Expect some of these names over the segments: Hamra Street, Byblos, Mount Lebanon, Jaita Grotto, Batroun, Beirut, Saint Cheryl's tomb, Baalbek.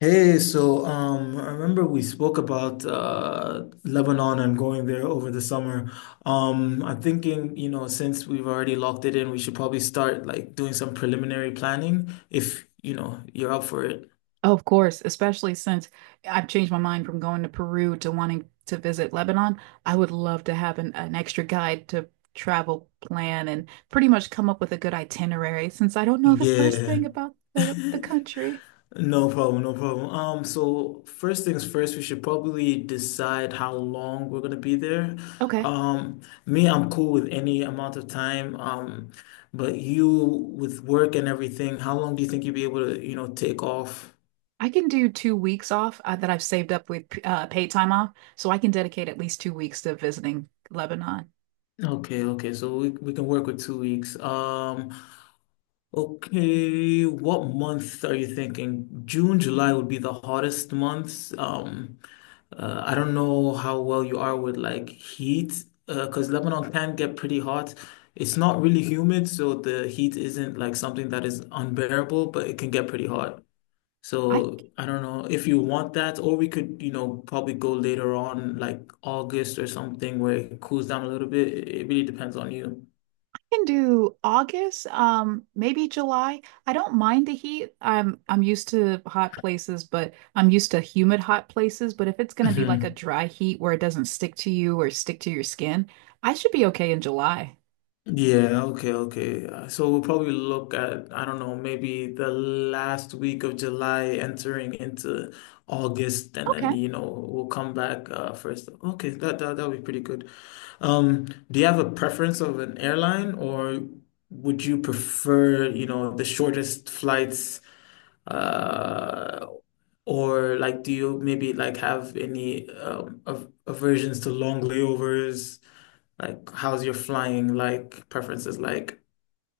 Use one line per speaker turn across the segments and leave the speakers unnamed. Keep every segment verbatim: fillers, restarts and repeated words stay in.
Hey, so um, I remember we spoke about uh, Lebanon and going there over the summer. Um, I'm thinking, you know, since we've already locked it in, we should probably start like doing some preliminary planning if, you know, you're up for it.
Oh, of course, especially since I've changed my mind from going to Peru to wanting to visit Lebanon. I would love to have an, an extra guide to travel plan and pretty much come up with a good itinerary since I don't know the first
Yeah.
thing about the, the country.
No problem, no problem. Um, so first things first, we should probably decide how long we're gonna be there.
Okay,
Um, Me, I'm cool with any amount of time. Um, but you with work and everything, how long do you think you'll be able to, you know, take off?
I can do two weeks off uh, that I've saved up with uh, paid time off, so I can dedicate at least two weeks to visiting Lebanon.
Okay, okay. So we we can work with two weeks. Um, Okay, what month are you thinking? June, July would be the hottest months. Um, uh, I don't know how well you are with like heat, uh, because Lebanon can get pretty hot. It's not really humid, so the heat isn't like something that is unbearable, but it can get pretty hot.
I
So I don't know if you want that, or we could, you know, probably go later on, like August or something, where it cools down a little bit. It it really depends on you.
can do August, um, maybe July. I don't mind the heat. I'm I'm used to hot places, but I'm used to humid hot places. But if it's gonna be like a dry heat where it doesn't stick to you or stick to your skin, I should be okay in July.
Yeah, okay, okay. Uh, So we'll probably look at, I don't know, maybe the last week of July entering into August, and then,
Okay.
you know, we'll come back uh first. Okay, that that that'll be pretty good. Um, do you have a preference of an airline or would you prefer, you know, the shortest flights uh or like do you maybe like have any um av aversions to long layovers? Like, how's your flying like preferences like?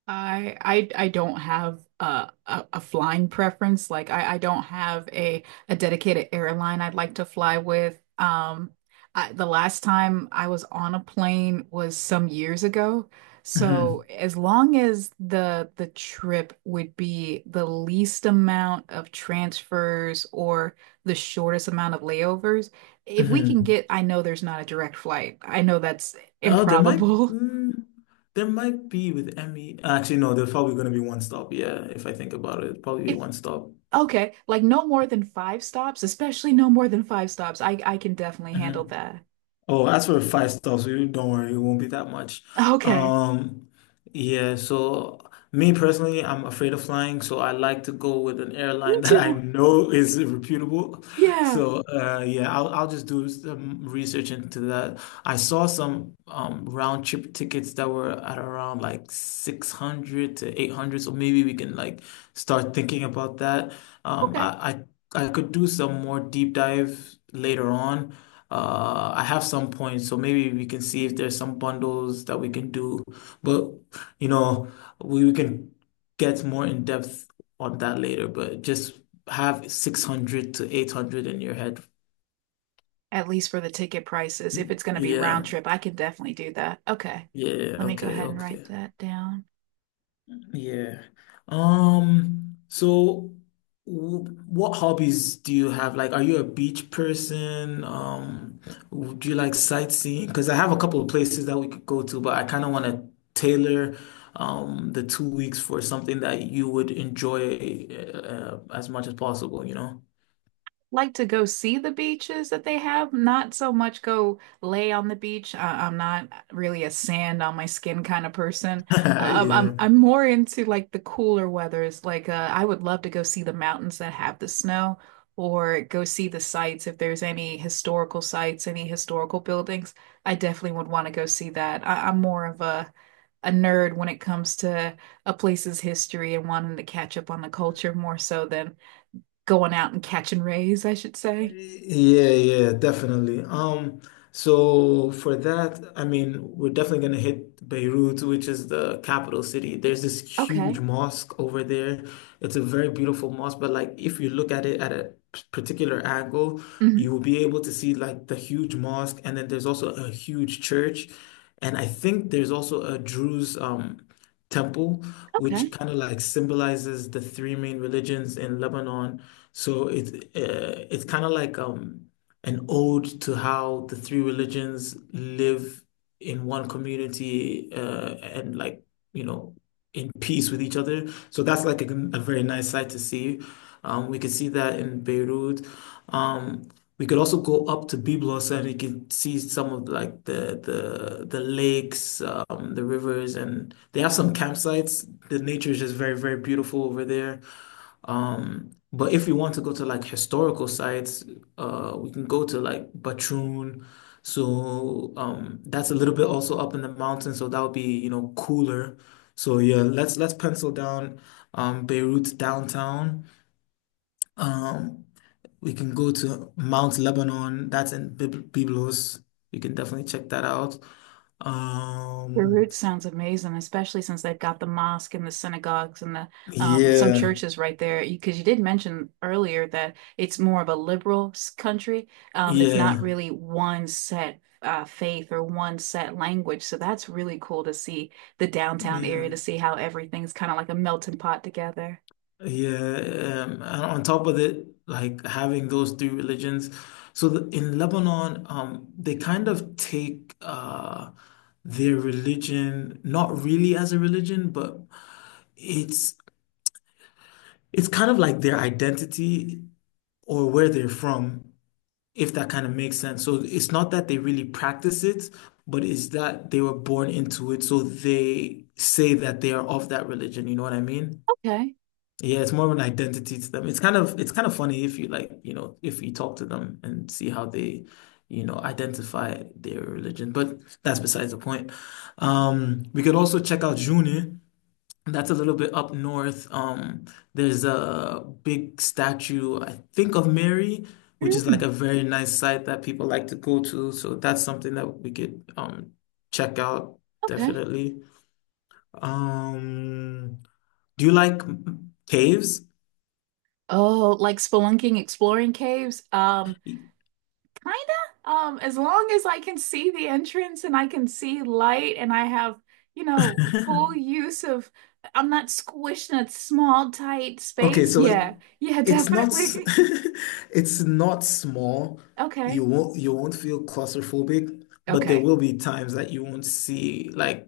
I I I don't have a, a a flying preference. Like I I don't have a a dedicated airline I'd like to fly with. Um, I, the last time I was on a plane was some years ago. So
hmm
as long as the the trip would be the least amount of transfers or the shortest amount of layovers, if we can
hmm
get, I know there's not a direct flight. I know that's
Oh, there might
improbable.
mm, there might be with Emmy. Actually, no, there's probably going to be one stop. Yeah, if I think about it, it'll probably be one stop.
Okay, like no more than five stops, especially no more than five stops. I I can definitely handle that.
Oh, that's for five stars. So you don't worry, it won't be that much.
Okay.
Um, yeah, so me personally, I'm afraid of flying, so I like to go with an airline
Me
that I
too.
know is reputable.
Yeah.
So uh, yeah, I'll I'll just do some research into that. I saw some um, round trip tickets that were at around like six hundred to eight hundred, so maybe we can like start thinking about that. Um,
Okay.
I I, I could do some more deep dive later on. Uh, I have some points, so maybe we can see if there's some bundles that we can do. But you know, we, we can get more in depth on that later. But just have six hundred to eight hundred in your head.
At least for the ticket prices, if it's going to be
Yeah.
round trip, I can definitely do that. Okay.
Yeah.
Let me go
Okay.
ahead and write
Okay.
that down.
Yeah. Um, so w What hobbies do you have? Like, are you a beach person? Um, w- Do you like sightseeing? Because I have a couple of places that we could go to, but I kind of want to tailor um the two weeks for something that you would enjoy uh, as much as possible, you know?
Like to go see the beaches that they have, not so much go lay on the beach. I I'm not really a sand on my skin kind of person. Um, I'm
Yeah.
I'm more into like the cooler weathers. Like uh, I would love to go see the mountains that have the snow, or go see the sites if there's any historical sites, any historical buildings. I definitely would want to go see that. I, I'm more of a a nerd when it comes to a place's history and wanting to catch up on the culture more so than going out and catching rays, I should say.
Yeah, yeah, definitely. Um, so for that, I mean, we're definitely gonna hit Beirut, which is the capital city. There's this huge
Okay.
mosque over there. It's a very beautiful mosque, but like if you look at it at a particular angle, you
Hmm.
will be able to see like the huge mosque, and then there's also a huge church, and I think there's also a Druze um temple, which
Okay.
kind of like symbolizes the three main religions in Lebanon. So it's uh, it's kind of like um an ode to how the three religions live in one community uh, and like you know in peace with each other. So that's like a, a very nice sight to see. Um, we could see that in Beirut. Um, we could also go up to Byblos and you can see some of like the the the lakes, um, the rivers, and they have some campsites. The nature is just very, very beautiful over there. Um, but if we want to go to like historical sites, uh, we can go to like Batroun. So um, that's a little bit also up in the mountains, so that would be, you know, cooler. So yeah, let's let's pencil down um, Beirut downtown. Um, we can go to Mount Lebanon. That's in Bib- Byblos. We can definitely check that out. Um,
Beirut sounds amazing, especially since they've got the mosque and the synagogues and the um, some
yeah,
churches right there. Because you did mention earlier that it's more of a liberal s- country. Um, it's not
yeah,
really one set uh, faith or one set language. So that's really cool to see the downtown area
yeah.
to see how everything's kind of like a melting pot together.
Yeah, um, and on top of it, like having those three religions. So the, in Lebanon, um, they kind of take uh, their religion not really as a religion, but it's it's kind of like their identity or where they're from, if that kind of makes sense. So it's not that they really practice it, but it's that they were born into it, so they say that they are of that religion. You know what I mean?
Okay.
Yeah, it's more of an identity to them. It's kind of it's kind of funny if you like, you know, if you talk to them and see how they, you know, identify their religion. But that's besides the point. Um, we could also check out June. That's a little bit up north. Um, there's a big statue, I think, of Mary, which is like
Mm,
a very nice site that people like to go to. So that's something that we could um check out
okay.
definitely. Um, do you like caves?
Oh, like spelunking, exploring caves. Um, Kinda. Um, as long as I can see the entrance and I can see light and I have, you know, full use of, I'm not squished in a small, tight
Okay,
space.
so it-
Yeah. Yeah,
it's not s-
definitely.
it's not small. You
Okay.
won't you won't feel claustrophobic, but there
Okay.
will be times that you won't see like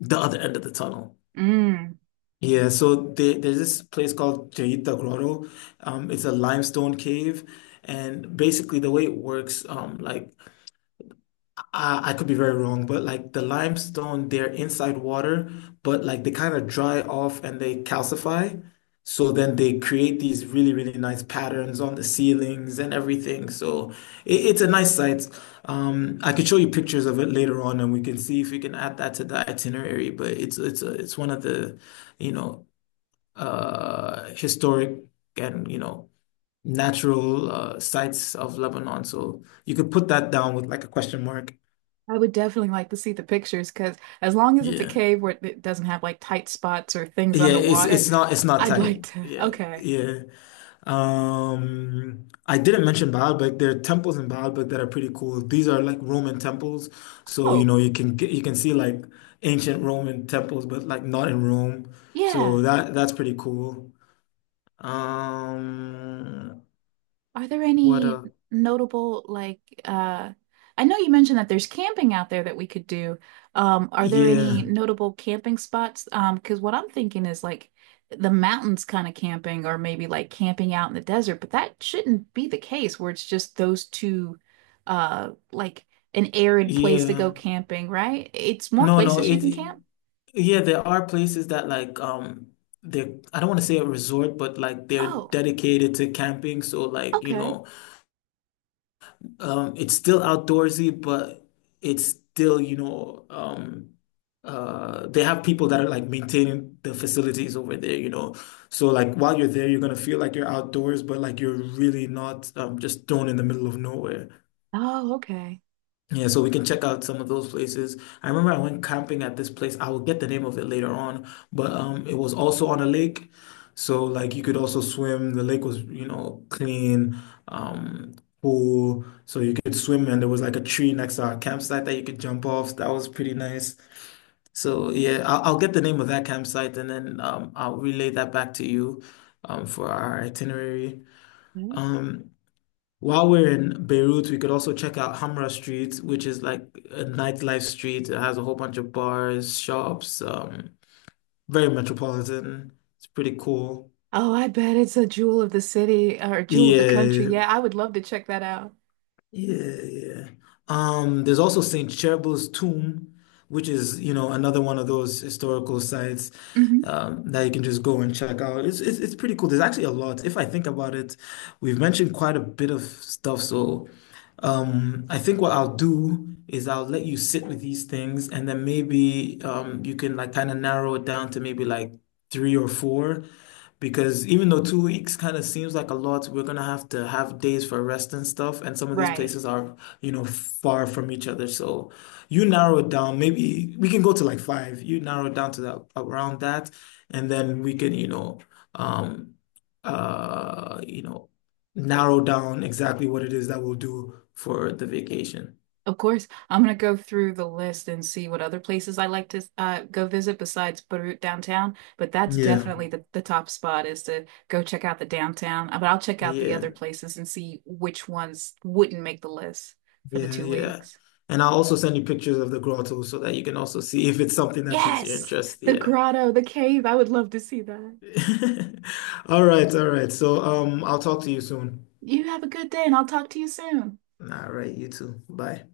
the other end of the tunnel.
Mm.
Yeah, so there, there's this place called Jaita Grotto. Um, it's a limestone cave, and basically the way it works, um, like I, I could be very wrong, but like the limestone, they're inside water, but like they kind of dry off and they calcify. So then they create these really, really nice patterns on the ceilings and everything. So it, it's a nice sight. Um, I could show you pictures of it later on, and we can see if we can add that to the itinerary. But it's it's a, it's one of the, you know, uh, historic and you know natural uh, sites of Lebanon. So you could put that down with like a question mark.
I would definitely like to see the pictures because as long as it's a
Yeah.
cave where it doesn't have like tight spots or things
Yeah, it's
underwater,
it's not it's not
I'd
tight.
like to.
Yeah,
Okay.
yeah. Um, I didn't mention Baalbek. There are temples in Baalbek that are pretty cool. These are like Roman temples, so you
Oh,
know you can get, you can see like ancient Roman temples, but like not in Rome. So
yeah.
that that's pretty cool. Um,
Are there
what
any
a
notable like uh I know you mentioned that there's camping out there that we could do. Um, are there any
Yeah,
notable camping spots? Um, because what I'm thinking is like the mountains kind of camping or maybe like camping out in the desert, but that shouldn't be the case where it's just those two uh like an arid place to go
yeah.
camping, right? It's more
No, no.
places you can
It
camp.
Yeah, there are places that like um they're I don't want to say a resort, but like they're
Oh,
dedicated to camping. So like, you
okay.
know. Um, it's still outdoorsy, but it's still, you know, um, uh, they have people that are like maintaining the facilities over there, you know. So like while you're there, you're gonna feel like you're outdoors, but like you're really not um, just thrown in the middle of nowhere.
Oh, okay.
Yeah, so we can check out some of those places. I remember I went camping at this place. I will get the name of it later on, but um, it was also on a lake, so like you could also swim. The lake was, you know, clean, um, pool, so you could swim, and there was like a tree next to our campsite that you could jump off. That was pretty nice. So yeah, I'll, I'll get the name of that campsite, and then um, I'll relay that back to you, um, for our itinerary. Um, while we're in Beirut, we could also check out Hamra Street, which is like a nightlife street. It has a whole bunch of bars, shops, um, very metropolitan. It's pretty cool.
Oh, I bet it's a jewel of the city or jewel of the country.
Yeah,
Yeah, I would love to check that out.
yeah, yeah. Um, there's also Saint Cheryl's tomb, which is, you know, another one of those historical sites
Hmm.
um, that you can just go and check out. It's, it's it's pretty cool. There's actually a lot. If I think about it, we've mentioned quite a bit of stuff, so. I think what I'll do is I'll let you sit with these things and then maybe um, you can like kind of narrow it down to maybe like three or four because even though two weeks kind of seems like a lot, we're gonna have to have days for rest and stuff, and some of these
Right.
places are, you know, far from each other. So you narrow it down, maybe we can go to like five. You narrow it down to that around that, and then we can, you know, um uh you know narrow down exactly what it is that we'll do for the vacation.
Of course, I'm gonna go through the list and see what other places I like to uh, go visit besides Beirut downtown. But that's
Yeah.
definitely the, the top spot is to go check out the downtown. Uh, But I'll check out the other
Yeah,
places and see which ones wouldn't make the list for the
yeah,
two
yeah.
weeks.
And I'll also send you pictures of the grotto so that you can also see if it's something that piques your
Yes,
interest.
the
Yeah.
grotto, the cave. I would love to see that.
All right, all right. So, um, I'll talk to you soon.
You have a good day, and I'll talk to you soon.
All right, you too. Bye.